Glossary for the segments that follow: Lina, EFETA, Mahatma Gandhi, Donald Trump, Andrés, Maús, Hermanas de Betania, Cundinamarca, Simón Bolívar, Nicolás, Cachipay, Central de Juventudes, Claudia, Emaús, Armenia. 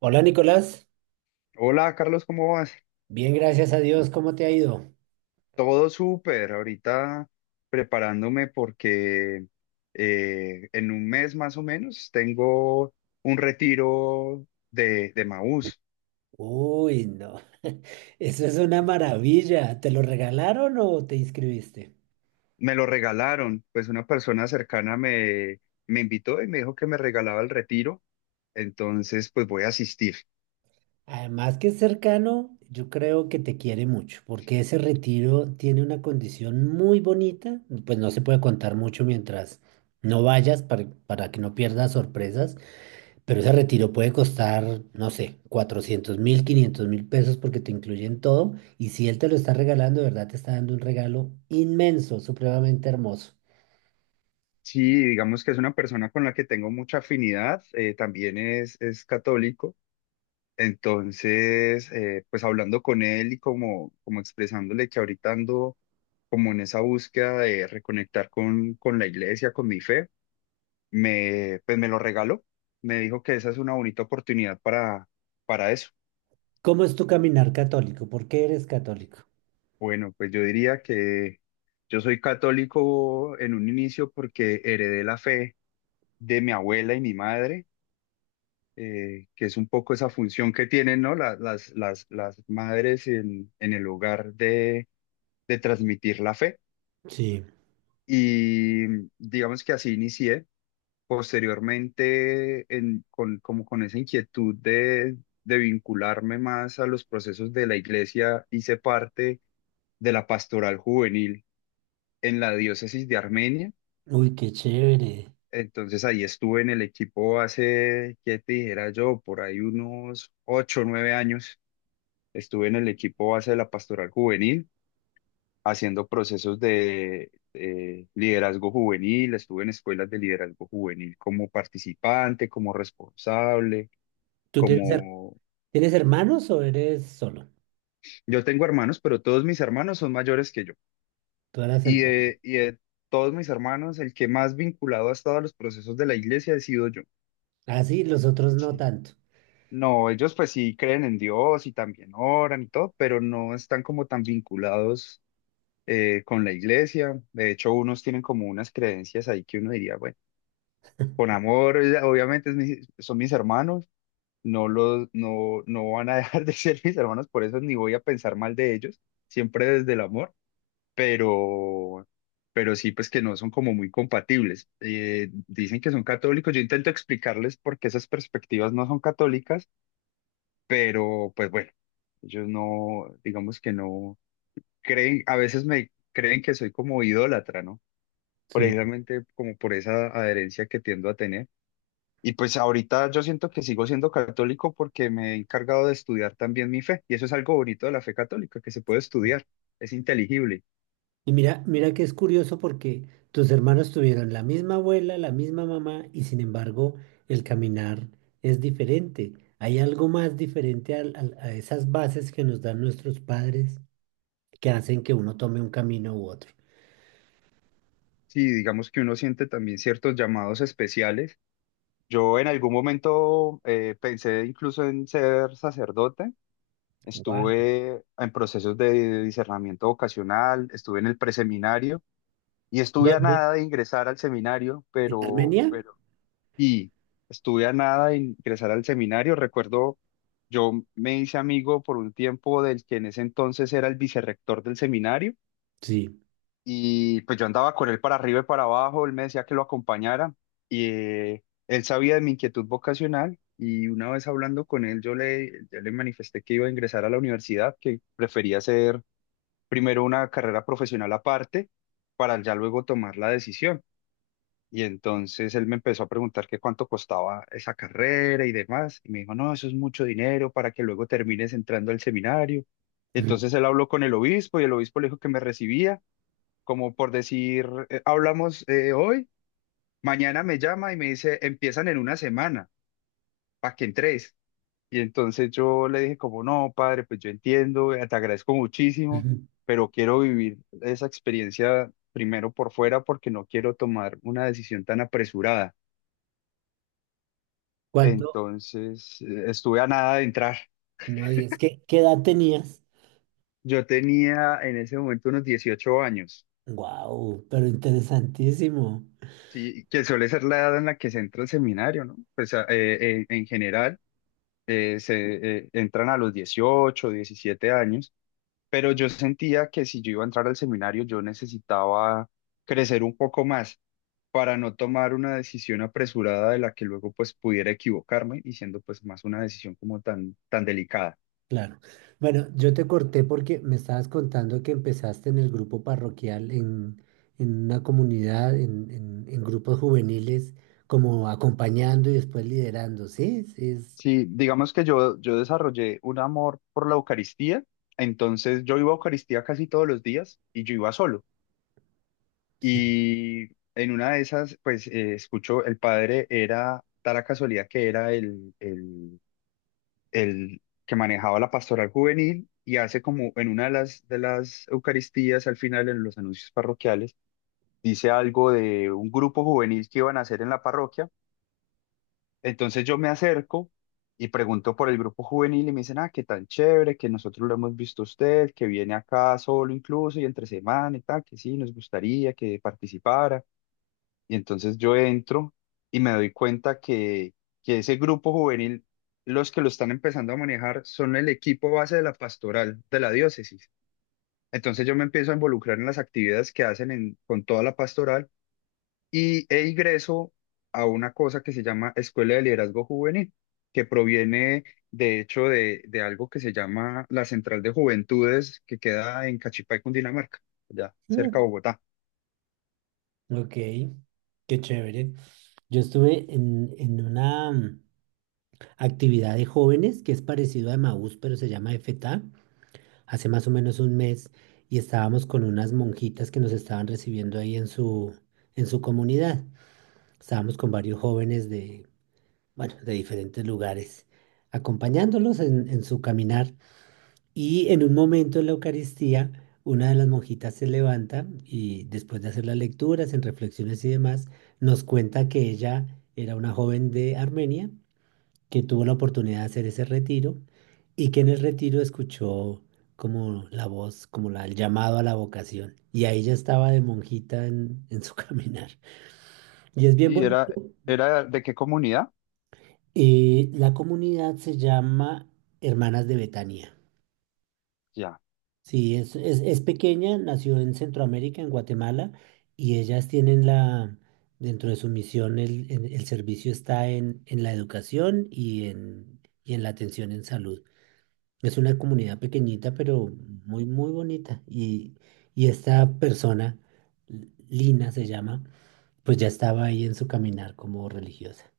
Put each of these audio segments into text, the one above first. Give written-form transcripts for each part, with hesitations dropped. Hola Nicolás, Hola Carlos, ¿cómo vas? bien, gracias a Dios, ¿cómo te ha ido? Todo súper, ahorita preparándome porque en un mes más o menos tengo un retiro de Maús. Uy, no, eso es una maravilla, ¿te lo regalaron o te inscribiste? Me lo regalaron, pues una persona cercana me invitó y me dijo que me regalaba el retiro, entonces pues voy a asistir. Además que es cercano, yo creo que te quiere mucho, porque ese retiro tiene una condición muy bonita, pues no se puede contar mucho mientras no vayas para que no pierdas sorpresas. Pero ese retiro puede costar, no sé, 400 mil, 500 mil pesos porque te incluyen todo. Y si él te lo está regalando, de verdad te está dando un regalo inmenso, supremamente hermoso. Sí, digamos que es una persona con la que tengo mucha afinidad, también es católico. Entonces, pues hablando con él y como expresándole que ahorita ando como en esa búsqueda de reconectar con la iglesia, con mi fe, pues me lo regaló. Me dijo que esa es una bonita oportunidad para eso. ¿Cómo es tu caminar católico? ¿Por qué eres católico? Bueno, pues yo diría que yo soy católico en un inicio porque heredé la fe de mi abuela y mi madre, que es un poco esa función que tienen, ¿no? Las madres en el hogar de transmitir la fe. Sí. Y digamos que así inicié. Posteriormente, con esa inquietud de vincularme más a los procesos de la iglesia, hice parte de la pastoral juvenil en la diócesis de Armenia. Uy, qué chévere. Entonces ahí estuve en el equipo hace, ¿qué te dijera yo? Por ahí unos 8 o 9 años. Estuve en el equipo base de la pastoral juvenil haciendo procesos de liderazgo juvenil, estuve en escuelas de liderazgo juvenil como participante, como responsable, ¿Tú tienes, her- como... ¿Tienes hermanos o eres solo? Yo tengo hermanos, pero todos mis hermanos son mayores que yo. Tú eras el... Y pe- de, y de todos mis hermanos, el que más vinculado ha estado a los procesos de la iglesia he sido yo. Ah, sí, los otros no Sí. tanto. No, ellos pues sí creen en Dios y también oran y todo, pero no están como tan vinculados con la iglesia. De hecho, unos tienen como unas creencias ahí que uno diría, bueno. Con amor, obviamente son mis hermanos, no los, no, no van a dejar de ser mis hermanos, por eso ni voy a pensar mal de ellos, siempre desde el amor, pero, pero sí, pues que no son como muy compatibles. Dicen que son católicos, yo intento explicarles por qué esas perspectivas no son católicas, pero pues bueno, ellos no, digamos que no creen, a veces me creen que soy como idólatra, ¿no? Sí. Precisamente como por esa adherencia que tiendo a tener. Y pues ahorita yo siento que sigo siendo católico porque me he encargado de estudiar también mi fe. Y eso es algo bonito de la fe católica, que se puede estudiar, es inteligible. Y mira, mira que es curioso porque tus hermanos tuvieron la misma abuela, la misma mamá, y sin embargo el caminar es diferente. Hay algo más diferente a esas bases que nos dan nuestros padres que hacen que uno tome un camino u otro. Sí, digamos que uno siente también ciertos llamados especiales. Yo en algún momento pensé incluso en ser sacerdote. Wow. Estuve en procesos de discernimiento vocacional, estuve en el preseminario y estuve a ¿Dónde? nada de ingresar al seminario, ¿En pero, Armenia? pero y estuve a nada de ingresar al seminario. Recuerdo, yo me hice amigo por un tiempo del que en ese entonces era el vicerrector del seminario Sí. y pues yo andaba con él para arriba y para abajo, él me decía que lo acompañara y él sabía de mi inquietud vocacional y una vez hablando con él yo le manifesté que iba a ingresar a la universidad, que prefería hacer primero una carrera profesional aparte para ya luego tomar la decisión. Y entonces él me empezó a preguntar que cuánto costaba esa carrera y demás. Y me dijo, no, eso es mucho dinero para que luego termines entrando al seminario. Ujú. Entonces él habló con el obispo y el obispo le dijo que me recibía, como por decir, hablamos hoy, mañana me llama y me dice, empiezan en una semana, para que entres". Y entonces yo le dije como, no, padre, pues yo entiendo, te agradezco muchísimo, Ujú. pero quiero vivir esa experiencia primero por fuera porque no quiero tomar una decisión tan apresurada. ¿Cuánto? Entonces, estuve a nada de entrar. No digas, ¿qué edad tenías? Yo tenía en ese momento unos 18 años, Wow, pero interesantísimo. sí, que suele ser la edad en la que se entra al seminario, ¿no? Pues en general se entran a los 18, 17 años, pero yo sentía que si yo iba a entrar al seminario, yo necesitaba crecer un poco más para no tomar una decisión apresurada de la que luego pues pudiera equivocarme y siendo pues más una decisión como tan, tan delicada. Claro. Bueno, yo te corté porque me estabas contando que empezaste en el grupo parroquial, en una comunidad, en grupos juveniles, como acompañando y después liderando, ¿sí? Sí, digamos que yo desarrollé un amor por la Eucaristía, entonces yo iba a Eucaristía casi todos los días y yo iba solo. Sí. Y en una de esas, pues escucho, el padre era, da la casualidad que era el que manejaba la pastoral juvenil y hace como en una de de las Eucaristías, al final en los anuncios parroquiales, dice algo de un grupo juvenil que iban a hacer en la parroquia. Entonces yo me acerco y pregunto por el grupo juvenil y me dicen, ah, qué tan chévere, que nosotros lo hemos visto a usted, que viene acá solo incluso y entre semana y tal, que sí, nos gustaría que participara. Y entonces yo entro y me doy cuenta que ese grupo juvenil, los que lo están empezando a manejar son el equipo base de la pastoral de la diócesis. Entonces yo me empiezo a involucrar en las actividades que hacen con toda la pastoral e ingreso a una cosa que se llama Escuela de Liderazgo Juvenil, que proviene de hecho de algo que se llama la Central de Juventudes, que queda en Cachipay, Cundinamarca, allá cerca Mm, de Bogotá. ok, qué chévere. Yo estuve en una actividad de jóvenes que es parecido a Emaús, pero se llama EFETA, hace más o menos un mes, y estábamos con unas monjitas que nos estaban recibiendo ahí en en su comunidad. Estábamos con varios jóvenes de, bueno, de diferentes lugares, acompañándolos en su caminar. Y en un momento en la Eucaristía, una de las monjitas se levanta y después de hacer las lecturas, en reflexiones y demás, nos cuenta que ella era una joven de Armenia que tuvo la oportunidad de hacer ese retiro y que en el retiro escuchó como la voz, como la, el llamado a la vocación. Y ahí ya estaba de monjita en su caminar. Y es bien ¿Y era, bonito. era de qué comunidad? La comunidad se llama Hermanas de Betania. Ya. Sí, es pequeña, nació en Centroamérica, en Guatemala, y ellas tienen la, dentro de su misión, el servicio está en la educación y en la atención en salud. Es una comunidad pequeñita, pero muy, muy bonita. Y esta persona, Lina se llama, pues ya estaba ahí en su caminar como religiosa.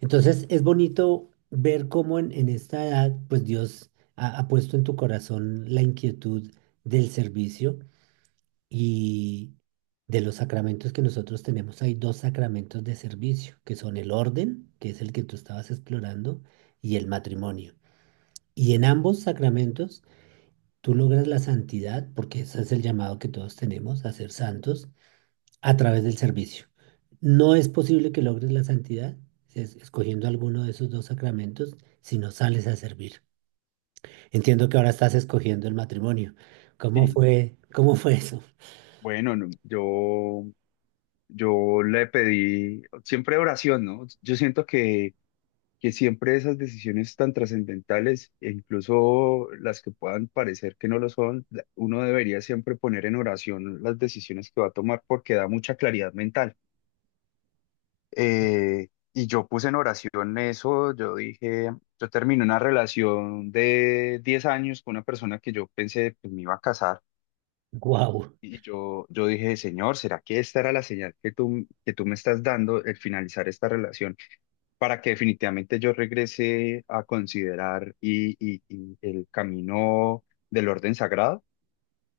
Entonces es bonito ver cómo en esta edad, pues Dios ha, ha puesto en tu corazón la inquietud del servicio y de los sacramentos que nosotros tenemos. Hay dos sacramentos de servicio, que son el orden, que es el que tú estabas explorando, y el matrimonio. Y en ambos sacramentos tú logras la santidad, porque ese es el llamado que todos tenemos a ser santos, a través del servicio. No es posible que logres la santidad si es- escogiendo alguno de esos dos sacramentos si no sales a servir. Entiendo que ahora estás escogiendo el matrimonio. Y Cómo fue eso? bueno, no, yo le pedí siempre oración, ¿no? Yo siento que siempre esas decisiones tan trascendentales, e incluso las que puedan parecer que no lo son, uno debería siempre poner en oración las decisiones que va a tomar porque da mucha claridad mental. Y yo puse en oración eso, yo dije, yo terminé una relación de 10 años con una persona que yo pensé, pues me iba a casar. Guau. Y yo dije, Señor, ¿será que esta era la señal que que tú me estás dando el finalizar esta relación, para que definitivamente yo regrese a considerar y el camino del orden sagrado?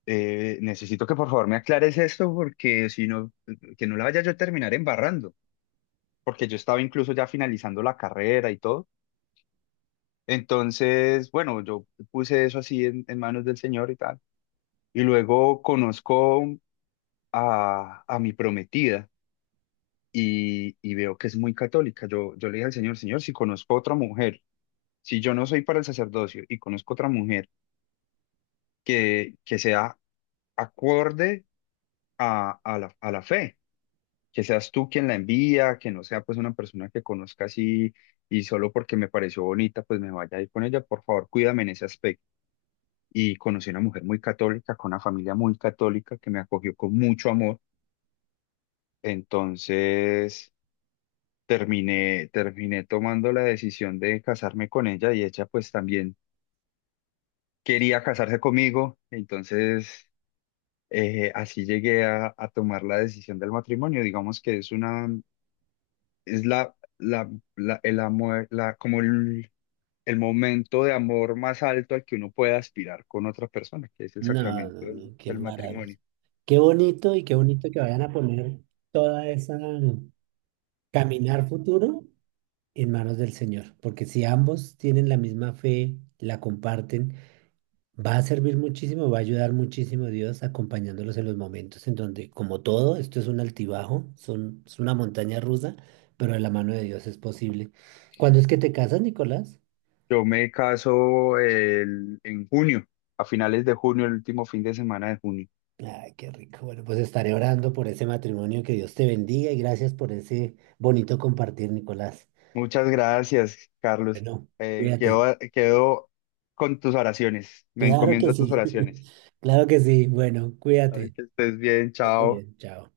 Necesito que por favor me aclares esto porque si no, que no la vaya yo a terminar embarrando, porque yo estaba incluso ya finalizando la carrera y todo. Entonces, bueno, yo puse eso así en manos del Señor y tal. Y luego conozco a mi prometida y veo que es muy católica. Yo le dije al Señor, Señor, si conozco a otra mujer, si yo no soy para el sacerdocio y conozco otra mujer que sea acorde a la fe, que seas tú quien la envía, que no sea pues una persona que conozca así y solo porque me pareció bonita, pues me vaya a ir con ella, por favor, cuídame en ese aspecto. Y conocí una mujer muy católica, con una familia muy católica que me acogió con mucho amor. Entonces terminé tomando la decisión de casarme con ella y ella pues también quería casarse conmigo, entonces así llegué a tomar la decisión del matrimonio. Digamos que es una, es la, la, la- el amor, el momento de amor más alto al que uno puede aspirar con otra persona, que es el No, sacramento no, no, qué del maravilla. matrimonio. Qué bonito y qué bonito que vayan a poner toda esa caminar futuro en manos del Señor, porque si ambos tienen la misma fe, la comparten. Va a servir muchísimo, va a ayudar muchísimo Dios acompañándolos en los momentos en donde, como todo, esto es un altibajo, son, es una montaña rusa, pero de la mano de Dios es posible. ¿Cuándo es que te casas, Nicolás? Yo me caso en junio, a finales de junio, el último fin de semana de junio. Ay, qué rico. Bueno, pues estaré orando por ese matrimonio, que Dios te bendiga y gracias por ese bonito compartir, Nicolás. Muchas gracias, Carlos. Bueno, cuídate. Quedo con tus oraciones. Me Claro encomiendo que a tus sí. oraciones. Claro que sí. Bueno, Así cuídate. que estés bien, Muy chao. bien, chao.